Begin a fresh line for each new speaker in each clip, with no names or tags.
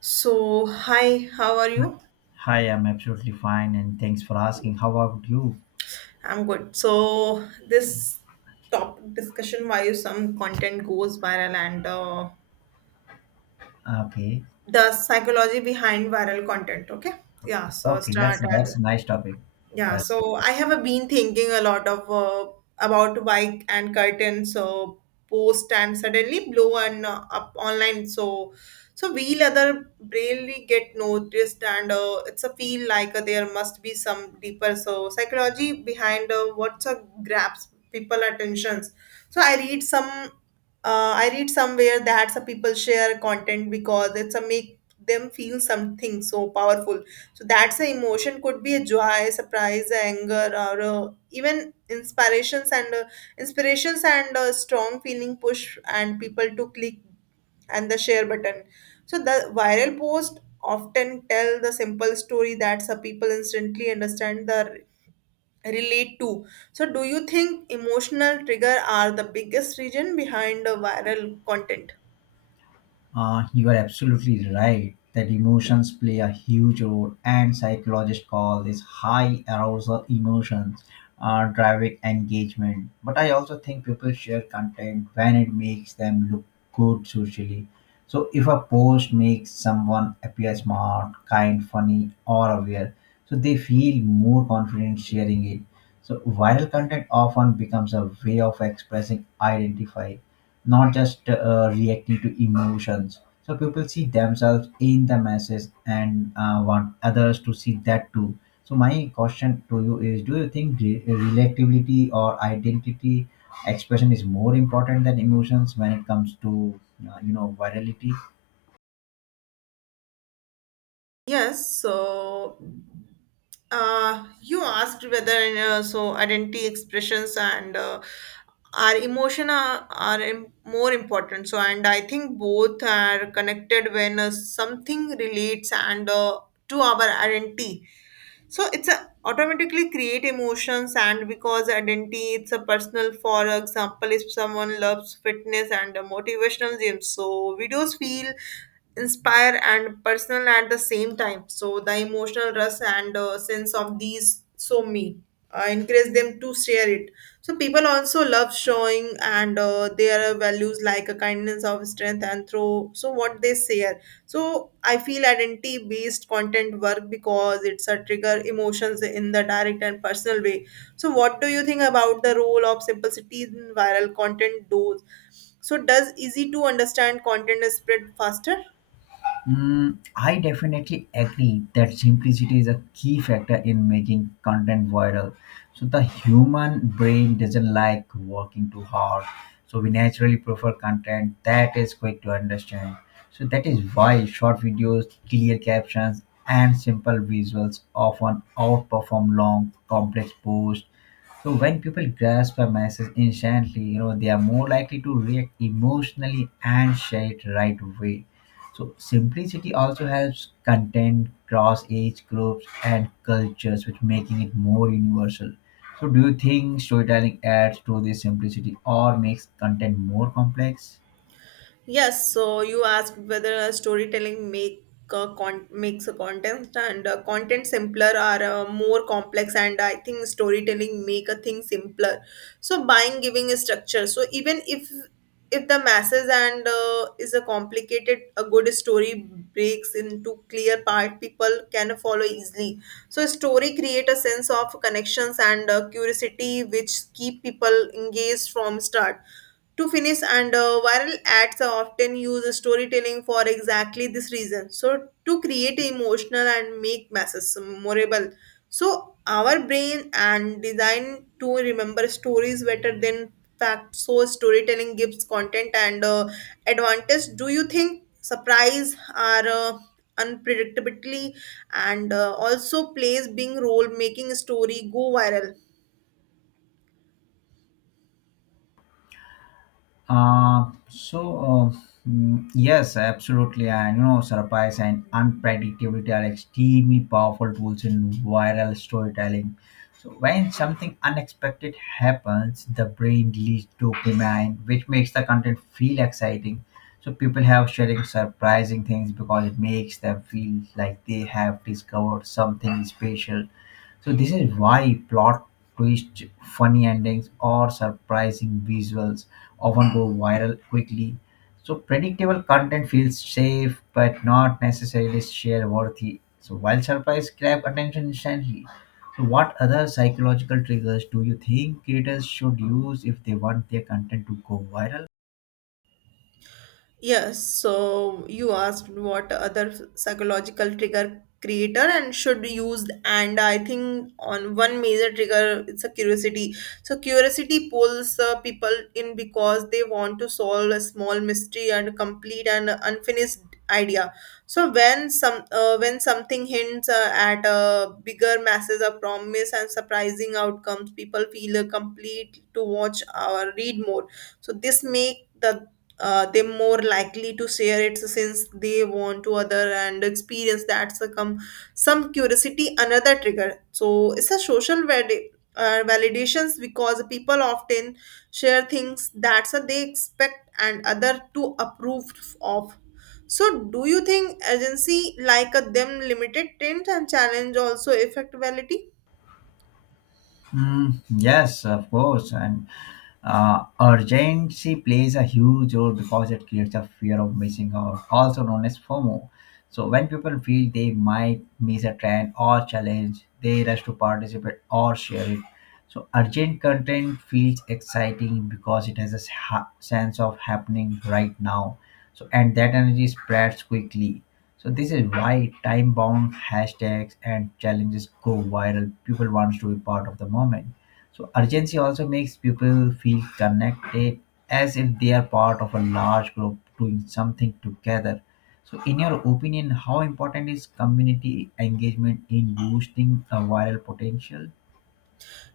So, hi, how are you?
Hi, I'm absolutely fine, and thanks for asking. How about you?
I'm good. So, this topic discussion why some content goes viral and
Okay,
the psychology behind viral content. Okay. Yeah. So,
okay, that's
start
that's
and
a nice topic.
Yeah,
That's good.
so I have been thinking a lot of about bike and curtain, so post and suddenly blow and up online. So, wheel other really get noticed, and it's a feel like there must be some deeper so psychology behind what's grabs people attentions. So I read some, I read somewhere that some people share content because it's a make them feel something so powerful so that's the emotion could be a joy, surprise, anger, or even inspirations and strong feeling push and people to click and the share button. So the viral post often tell the simple story that some people instantly understand the relate to. So do you think emotional trigger are the biggest reason behind the viral content?
You are absolutely right that emotions play a huge role, and psychologists call this high arousal emotions driving engagement. But I also think people share content when it makes them look good socially. So if a post makes someone appear smart, kind, funny, or aware, so they feel more confident sharing it. So viral content often becomes a way of expressing identify not just reacting to emotions. So people see themselves in the message and want others to see that too. So my question to you is: Do you think relatability or identity expression is more important than emotions when it comes to virality?
Yes, so you asked whether so identity expressions and our emotion are more important. So, and I think both are connected when something relates and to our identity so it's a automatically create emotions and because identity it's a personal for example if someone loves fitness and a motivational gym so videos feel inspire and personal at the same time so the emotional rush and sense of these so me encourage them to share it so people also love showing and their values like a kindness of strength and through so what they say so I feel identity based content work because it's a trigger emotions in the direct and personal way so what do you think about the role of simplicity in viral content those so does easy to understand content spread faster?
Mm, I definitely agree that simplicity is a key factor in making content viral. So the human brain doesn't like working too hard. So we naturally prefer content that is quick to understand. So that is why short videos, clear captions, and simple visuals often outperform long, complex posts so when people grasp a message instantly, you know, they are more likely to react emotionally and share it right away. So simplicity also helps content cross age groups and cultures, which making it more universal. So do you think storytelling adds to this simplicity or makes content more complex?
Yes, so you asked whether a storytelling make makes a content and content simpler or more complex and I think storytelling make a thing simpler. So buying giving a structure. So even if the masses and is a complicated a good story breaks into clear part people can follow easily so story create a sense of connections and curiosity which keep people engaged from start to finish, and viral ads are often use storytelling for exactly this reason. So to create emotional and make masses memorable. So our brain and design to remember stories better than facts. So storytelling gives content and advantage. Do you think surprise are unpredictably and also plays being role making story go viral?
Uh, so uh, yes, absolutely. I know surprise and unpredictability are extremely powerful tools in viral storytelling. So when something unexpected happens, the brain releases dopamine, which makes the content feel exciting. So people have sharing surprising things because it makes them feel like they have discovered something special so this is why plot twists, funny endings, or surprising visuals often go viral quickly. So predictable content feels safe but not necessarily share worthy. So while surprise grab attention instantly. So what other psychological triggers do you think creators should use if they want their content to go viral?
Yes, so you asked what other psychological trigger creator and should use and I think on one major trigger it's a curiosity. So curiosity pulls people in because they want to solve a small mystery and complete an unfinished idea. So when something hints at a bigger masses of promise and surprising outcomes, people feel complete to watch or read more. So this make the they're more likely to share it since they want to other and experience that succumb some curiosity another trigger so it's a social validations because people often share things that they expect and other to approve of so do you think agency like a them limited tint and challenge also affect validity?
Mm, yes, of course. And urgency plays a huge role because it creates a fear of missing out, also known as FOMO. So when people feel they might miss a trend or challenge, they rush to participate or share it. So urgent content feels exciting because it has a sense of happening right now. So and that energy spreads quickly. So this is why time-bound hashtags and challenges go viral. People wants to be part of the moment. So urgency also makes people feel connected as if they are part of a large group doing something together. So in your opinion, how important is community engagement in boosting a viral potential?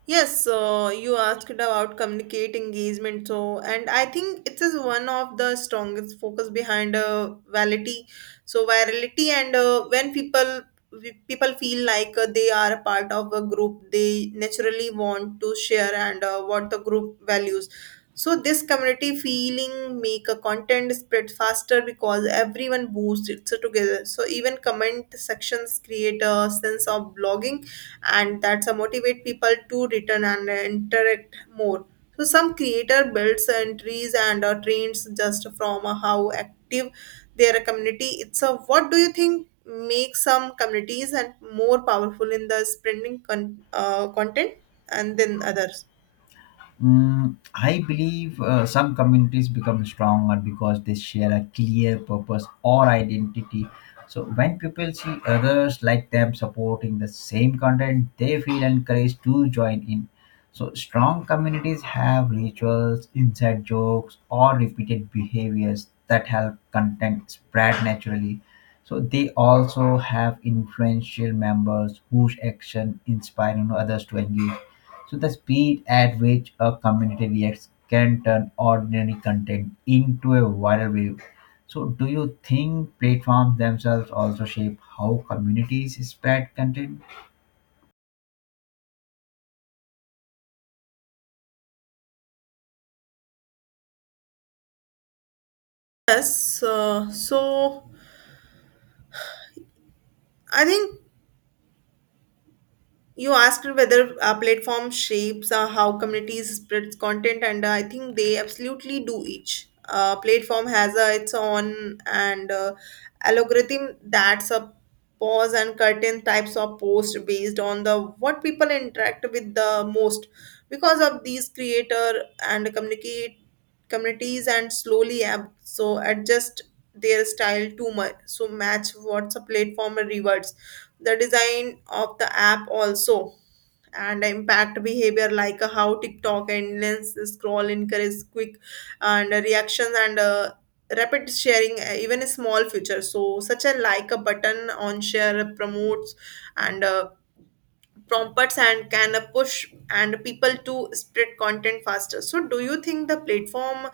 Yes, so you asked about communicate engagement. So, and I think it is one of the strongest focus behind virality. So, virality and when people people feel like they are a part of a group, they naturally want to share and what the group values. So, this community feeling make a content spread faster because everyone boosts it so together. So, even comment sections create a sense of blogging and that's a motivate people to return and interact more so some creator builds entries and trains just from how active their community it's a what do you think makes some communities and more powerful in the spreading content and then others?
Mm, I believe some communities become stronger because they share a clear purpose or identity. So when people see others like them supporting the same content, they feel encouraged to join in. So strong communities have rituals, inside jokes, or repeated behaviors that help content spread naturally. So they also have influential members whose action inspire, you know, others to engage so the speed at which a community reacts can turn ordinary content into a viral wave. So do you think platforms themselves also shape how communities spread content?
Yes, so I think you asked whether a platform shapes how communities spreads content and I think they absolutely do each platform has its own and algorithm that's a pause and curtain types of post based on the what people interact with the most because of these creator and communicate communities and slowly so adjust their style too much so match what's a platform rewards the design of the app also and the impact behavior like how tiktok endless scroll encourage quick and reactions and rapid sharing even a small feature so such a like a button on share promotes and prompts and can push and people to spread content faster so do you think the platform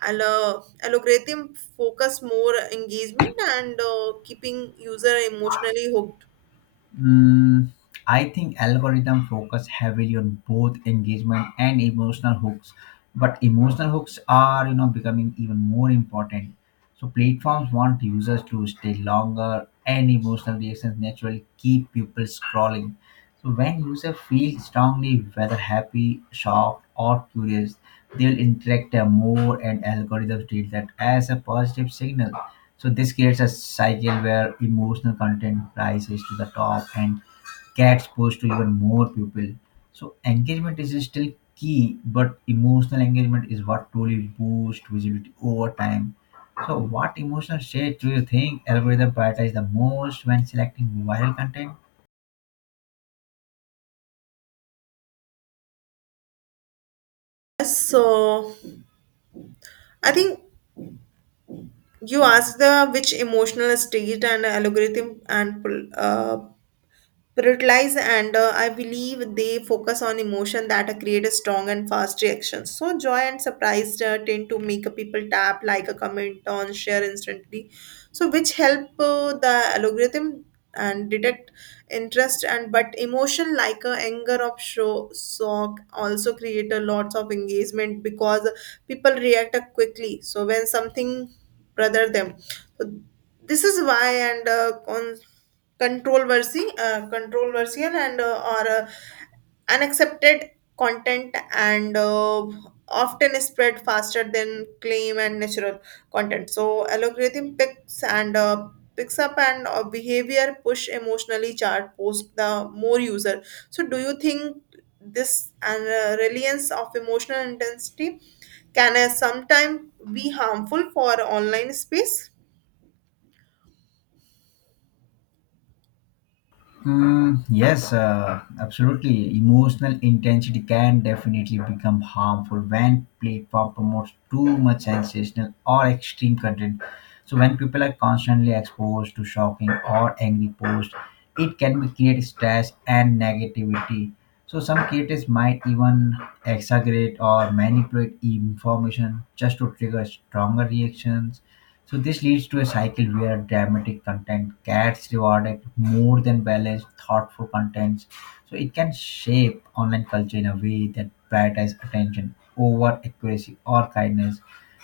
algorithm focus more engagement and keeping user emotionally hooked?
Mm, I think algorithm focus heavily on both engagement and emotional hooks, but emotional hooks are, you know, becoming even more important. So platforms want users to stay longer, and emotional reactions naturally keep people scrolling. So when user feel strongly, whether happy, shocked, or curious, they'll interact more, and algorithms treat that as a positive signal. So this creates a cycle where emotional content rises to the top and gets pushed to even more people. So engagement is still key, but emotional engagement is what truly boosts visibility over time. So what emotional state do you think algorithm prioritize the most when selecting viral content?
So, I think you asked the which emotional state and algorithm and prioritize and I believe they focus on emotion that create a strong and fast reaction so joy and surprise tend to make people tap like a comment on share instantly so which help the algorithm and detect interest and but emotion like anger of show shock also create a lots of engagement because people react quickly so when something bother them so this is why and on controversial and or unaccepted content and often spread faster than claim and natural content. So algorithm picks up and behavior push emotionally charged post the more user. So do you think this and reliance of emotional intensity can sometimes be harmful for online space?
Yes, absolutely. Emotional intensity can definitely become harmful when platform promotes too much sensational or extreme content. So when people are constantly exposed to shocking or angry posts, it can be create stress and negativity. So some creators might even exaggerate or manipulate information just to trigger stronger reactions so this leads to a cycle where dramatic content gets rewarded more than balanced, thoughtful contents. So it can shape online culture in a way that prioritizes attention over accuracy or kindness.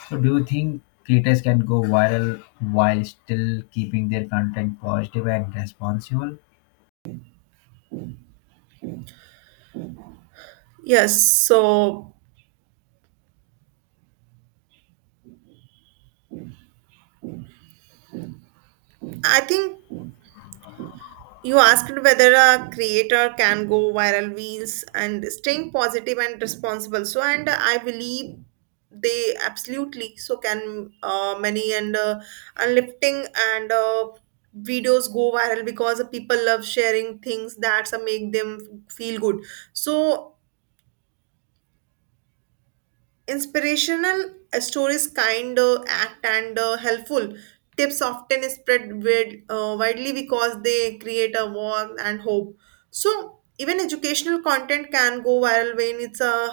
So do you think creators can go viral while still keeping their content positive and responsible?
Yes, so I think you asked whether a creator can go viral wheels and staying positive and responsible. So, and I believe they absolutely so can many and lifting and videos go viral because people love sharing things that make them feel good. So Inspirational stories, kind act, and helpful tips often spread widely because they create a warmth and hope. So, even educational content can go viral when it's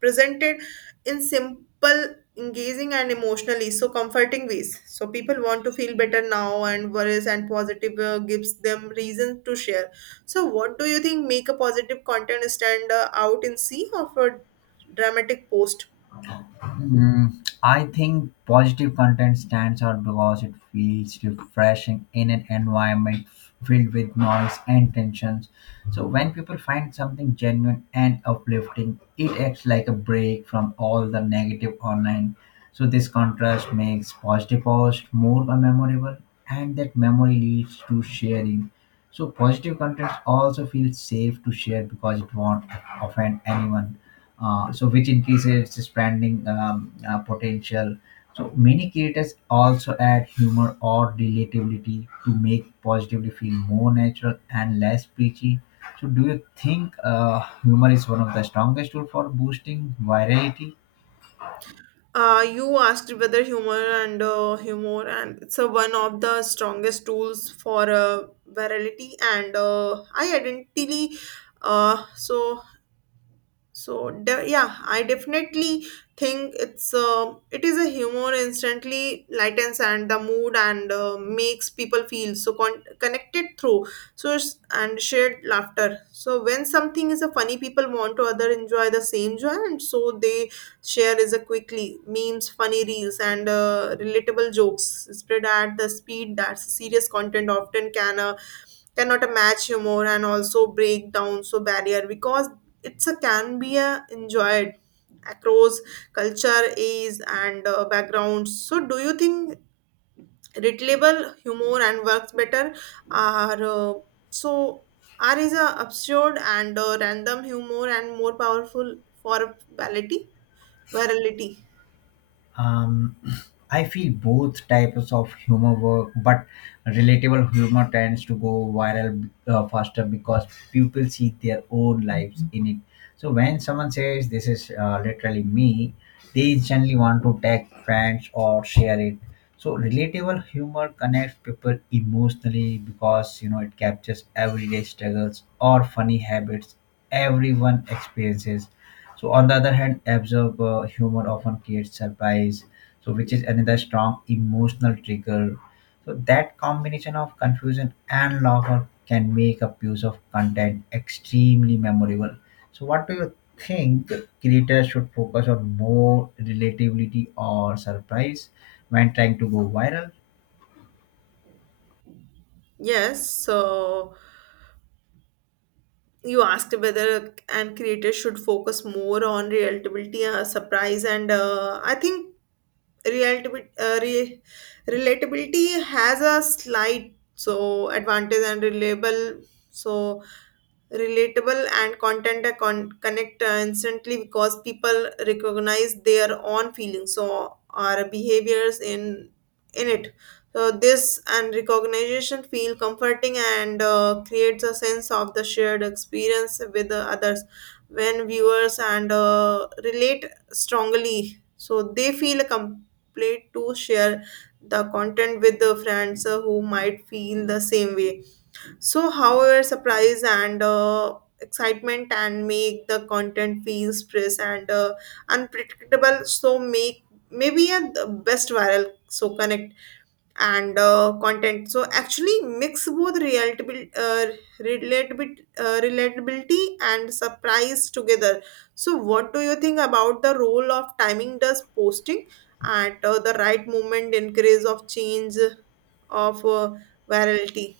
presented in simple, engaging, and emotionally so comforting ways. So, people want to feel better now, and worries and positive gives them reason to share. So, what do you think make a positive content stand out in sea of a dramatic post?
Mm, I think positive content stands out because it feels refreshing in an environment filled with noise and tensions. So, when people find something genuine and uplifting, it acts like a break from all the negative online. So, this contrast makes positive posts more memorable, and that memory leads to sharing. So positive content also feels safe to share because it won't offend anyone. So which increases its branding potential. So many creators also add humor or relatability to make positively feel more natural and less preachy. So do you think humor is one of the strongest tool for boosting virality?
You asked whether humor and humor and it's one of the strongest tools for virality and I identity. Uh, so so, yeah, I definitely think it's it is a humor instantly lightens and the mood and makes people feel so connected through source and shared laughter so when something is a funny people want to other enjoy the same joy and so they share is a quickly memes funny reels and relatable jokes spread at the speed that serious content often cannot match humor and also break down so barrier because it's a can be a enjoyed across culture age and backgrounds so do you think relatable humor and works better are so are is a absurd and random humor and more powerful for virality virality?
um, I feel both types of humor work, but relatable humor tends to go viral faster because people see their own lives in it. So when someone says this is literally me, they instantly want to tag friends or share it. So relatable humor connects people emotionally because, you know, it captures everyday struggles or funny habits everyone experiences so on the other hand, absorb humor often creates surprise, so which is another strong emotional trigger. So that combination of confusion and laughter can make a piece of content extremely memorable. So what do you think creators should focus on more relatability or surprise when trying to go viral?
Yes, so you asked whether and creators should focus more on relatability surprise and I think Realtab- uh, re- relatability has a slight so advantage and reliable so relatable and content are connect instantly because people recognize their own feelings so our behaviors in it so this and recognition feel comforting and creates a sense of the shared experience with the others when viewers and relate strongly so they feel a play to share the content with the friends who might feel the same way so, however, surprise and excitement and make the content feel stress and unpredictable. So, make maybe a the best viral. So, connect and content. So, actually, mix both relatability and surprise together. So, what do you think about the role of timing? Does posting at the right moment increase of change of virality?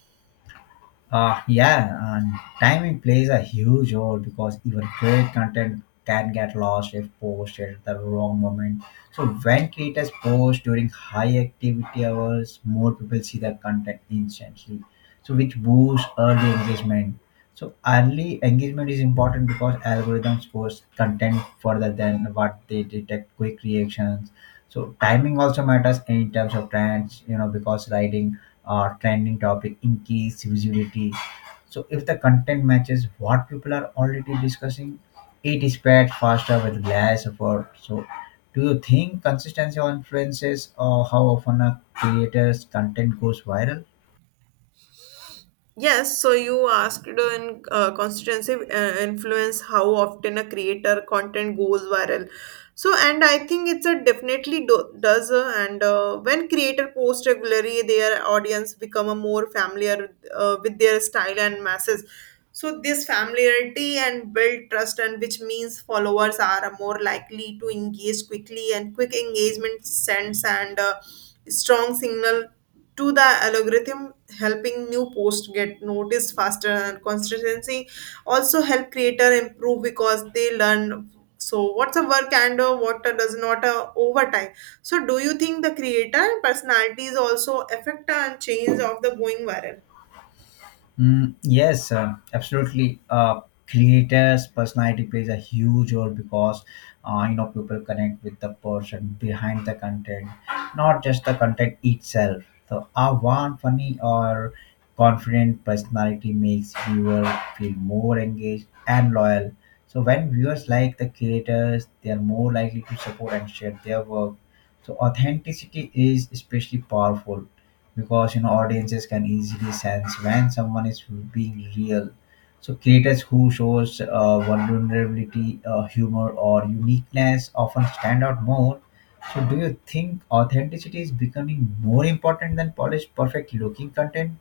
Yeah, and timing plays a huge role because even great content can get lost if posted at the wrong moment. So when creators post during high activity hours, more people see the content instantly. So which boosts early engagement. So early engagement is important because algorithms post content further than what they detect quick reactions so timing also matters in terms of trends, you know, because writing or trending topic increase visibility so if the content matches what people are already discussing it is spread faster with less effort so do you think consistency influences or how often a creator's content goes viral.
Yes, so you asked in constituency influence how often a creator content goes viral. So, and I think it's a definitely does, and when creator post regularly, their audience become a more familiar with their style and masses. So this familiarity and build trust and which means followers are more likely to engage quickly and quick engagement sends and strong signal to the algorithm helping new posts get noticed faster and consistency also help creator improve because they learn so what's a work and what does not over time so do you think the creator personalities also affect and change of the going viral.
Mm, yes, absolutely. Creators' personality plays a huge role because people connect with the person behind the content, not just the content itself. So, a warm, funny, or confident personality makes viewer feel more engaged and loyal. So, when viewers like the creators, they are more likely to support and share their work. So, authenticity is especially powerful because, you know, audiences can easily sense when someone is being real. So creators who shows vulnerability, humor, or uniqueness often stand out more. So do you think authenticity is becoming more important than polished, perfect-looking content?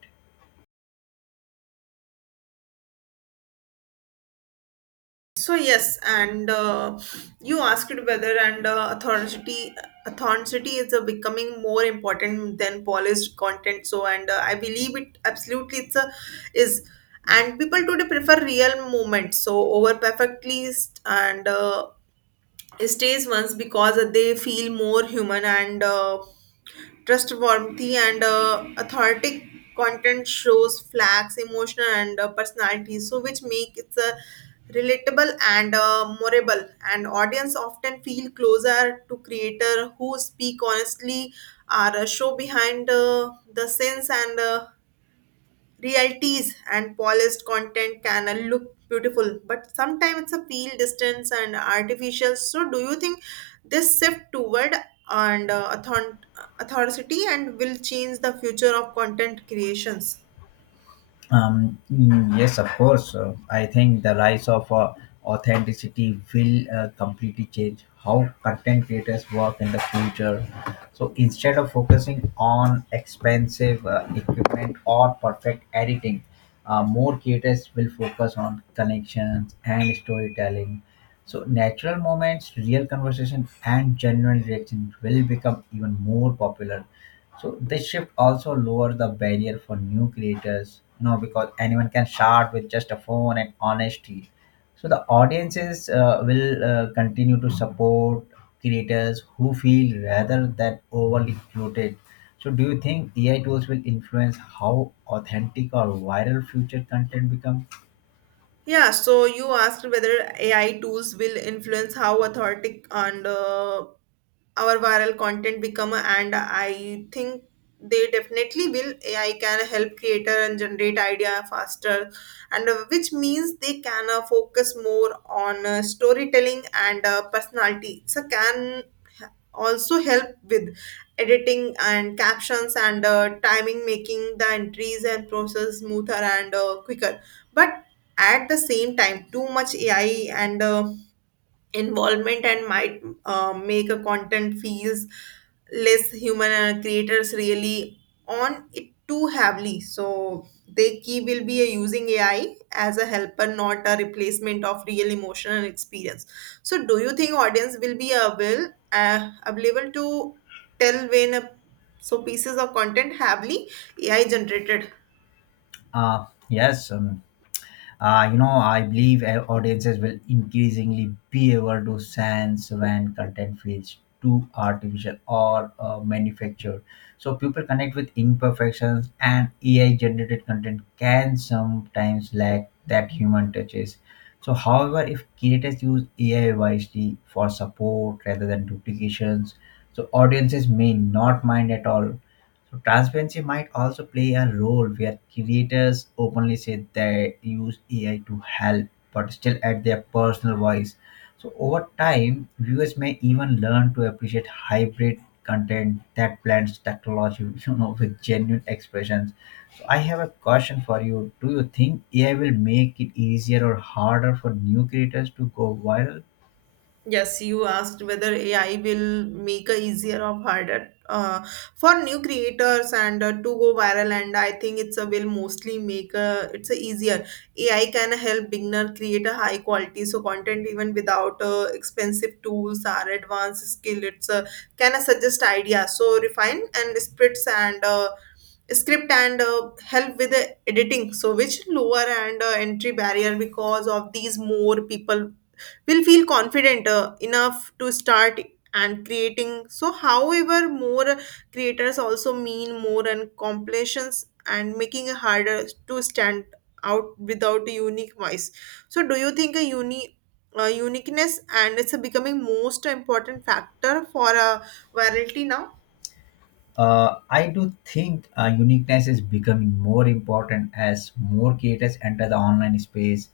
So yes, and you asked whether and authenticity is becoming more important than polished content. So and I believe it absolutely it's a, is and people today prefer real moments so over perfectly st- and stays once because they feel more human and trustworthy and authentic content shows flags emotion and personality so which make it's a relatable and memorable and audience often feel closer to creator who speak honestly are show behind the scenes and realities and polished content can look beautiful but sometimes it's a feel distance and artificial so do you think this shift toward and authority and will change the future of content creations.
Yes, of course. I think the rise of authenticity will completely change how content creators work in the future. So instead of focusing on expensive equipment or perfect editing, more creators will focus on connections and storytelling. So natural moments, real conversation, and genuine reaction will become even more popular so this shift also lowered the barrier for new creators, you know, because anyone can start with just a phone and honesty. So the audiences will continue to support creators who feel rather than overly bloated. So do you think AI tools will influence how authentic or viral future content become?
Yeah, so you asked whether AI tools will influence how authentic and our viral content become, and I think they definitely will. AI can help creator and generate idea faster, and which means they can focus more on storytelling and personality. So can also help with editing and captions and timing making the entries and process smoother and quicker but at the same time too much AI and involvement and might make a content feels less human and creators really on it too heavily so they key will be using AI as a helper not a replacement of real emotion and experience so do you think audience will be able available to tell when a, so pieces of content heavily AI generated.
Yes, I believe audiences will increasingly be able to sense when content feels too artificial or manufactured. So people connect with imperfections, and AI-generated content can sometimes lack that human touches. So, however, if creators use AI wisely for support rather than duplications, so audiences may not mind at all. So transparency might also play a role where creators openly say they use AI to help, but still add their personal voice. So over time, viewers may even learn to appreciate hybrid content that blends technology, you know, with genuine expressions. So I have a question for you. Do you think AI will make it easier or harder for new creators to go viral?
Yes, you asked whether AI will make a easier or harder for new creators and to go viral. And I think it's a will mostly make a, it's a easier. AI can help beginner create a high quality so content even without expensive tools or advanced skill. It's can suggest ideas so refine and splits and script and help with the editing. So which lower and entry barrier because of these more people will feel confident enough to start and creating so however more creators also mean more and completions and making it harder to stand out without a unique voice so do you think a uni uniqueness and it's a becoming most important factor for a virality now.
I do think uniqueness is becoming more important as more creators enter the online space.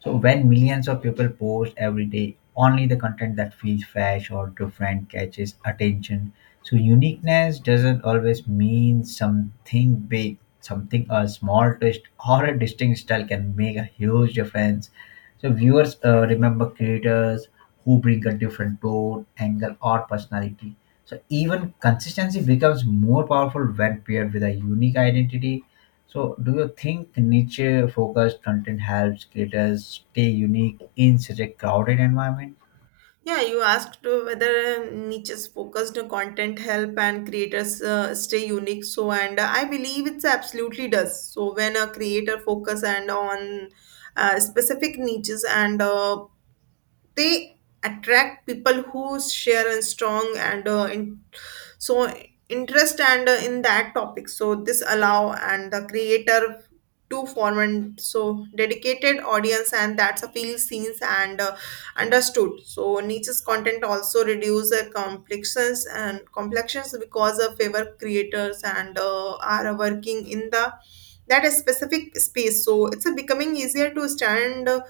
So when millions of people post every day, only the content that feels fresh or different catches attention. So uniqueness doesn't always mean something big. Something a small twist or a distinct style can make a huge difference. So viewers remember creators who bring a different tone, angle, or personality so even consistency becomes more powerful when paired with a unique identity. So do you think niche-focused content helps creators stay unique in such a crowded environment?
Yeah, you asked whether niches focused content help and creators stay unique. So, and I believe it's absolutely does. So, when a creator focus and on specific niches and they attract people who share and strong and in so interest and in that topic so this allow and the creator to form and so dedicated audience and that's a feel scenes and understood so niche's content also reduce complexions and complexions because of favor creators and are working in the that specific space so it's a becoming easier to stand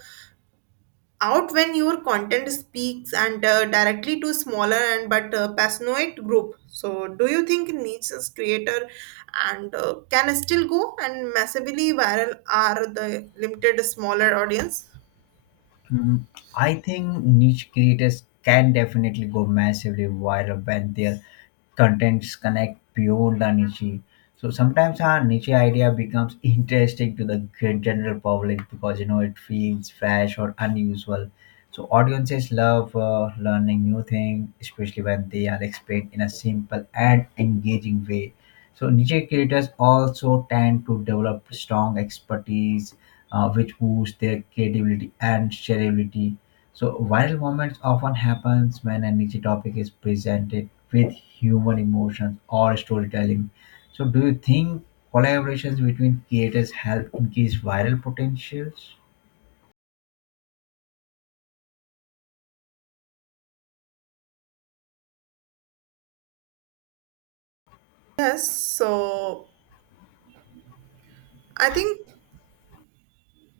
out when your content speaks and directly to smaller and but passionate group so do you think niche is creator and can still go and massively viral are the limited smaller audience.
Mm, I think niche creators can definitely go massively viral when their contents connect beyond the niche. So sometimes our niche idea becomes interesting to the general public because, you know, it feels fresh or unusual. So audiences love learning new things, especially when they are explained in a simple and engaging way. So niche creators also tend to develop strong expertise, which boosts their credibility and shareability. So viral moments often happens when a niche topic is presented with human emotions or storytelling. So do you think collaborations between creators help increase viral potentials?
Yes, so I think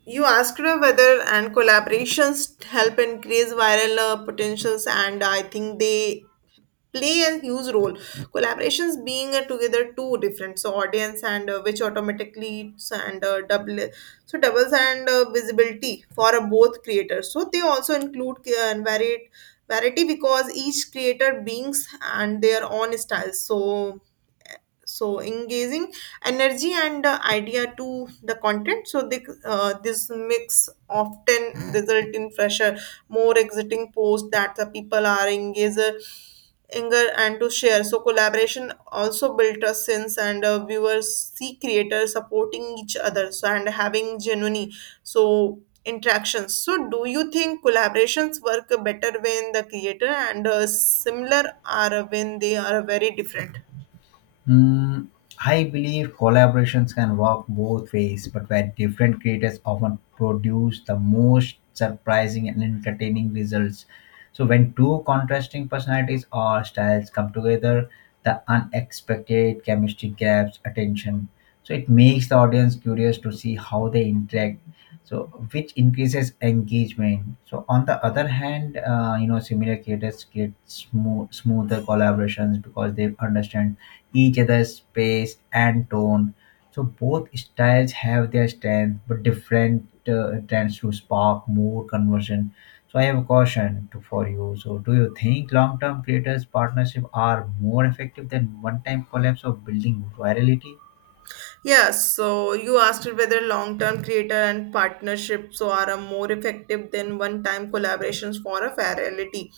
you asked her whether and collaborations help increase viral potentials, and I think they play a huge role. Collaborations being together two different so audience and which automatically it's and double so doubles and visibility for both creators. So they also include varied variety because each creator brings and their own styles. So so engaging energy and idea to the content so they, this mix often result in fresher more exciting posts that the people are engaged anger and to share so collaboration also built a sense and viewers see creators supporting each other so and having genuine so interactions so do you think collaborations work better when the creator and similar are when they are very different.
Mm, I believe collaborations can work both ways, but where different creators often produce the most surprising and entertaining results. So, when two contrasting personalities or styles come together, the unexpected chemistry grabs attention. So, it makes the audience curious to see how they interact. So, which increases engagement. So, on the other hand, similar creators create smoother collaborations because they understand each other's pace and tone. So both styles have their strength, but different tends to spark more conversion. So I have a caution to, for you. So do you think long-term creators partnership are more effective than one-time collabs of building virality?
Yeah, so you asked whether long term creator and partnerships are a more effective than one time collaborations for a virality.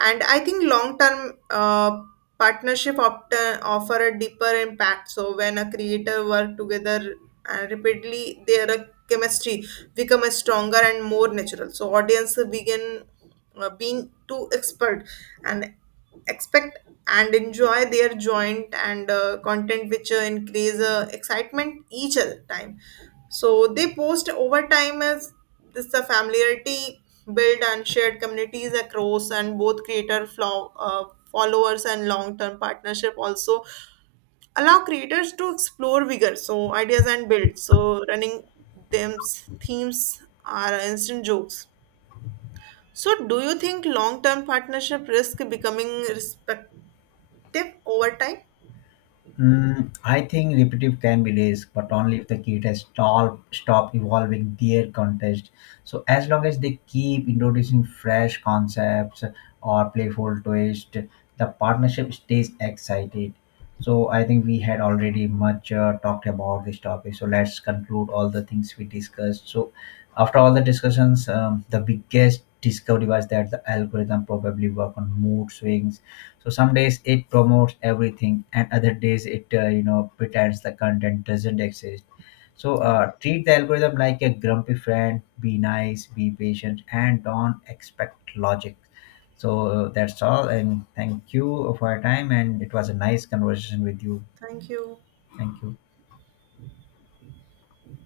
And I think long term partnership often offer a deeper impact. So when a creator work together and repeatedly, their chemistry become a stronger and more natural. So audience begin being too expert and expect and enjoy their joint and content which increase excitement each other time so they post over time as this the familiarity build and shared communities across and both creator flow, followers and long-term partnership also allow creators to explore vigor so ideas and build so running them themes are instant jokes so do you think long-term partnership risk becoming respect tip over time.
Mm, I think repetitive can be risk, but only if the kid has stopped evolving their contest. So as long as they keep introducing fresh concepts or playful twist, the partnership stays excited. So I think we had already much talked about this topic. So let's conclude all the things we discussed. So after all the discussions, the biggest discovery was that the algorithm probably work on mood swings so some days it promotes everything, and other days it pretends the content doesn't exist. So
Yeah.
treat the algorithm like a grumpy friend. Be nice, be patient, and don't expect logic. So that's all, and thank you for your time. And it was a nice conversation with you.
Thank you.
Thank you.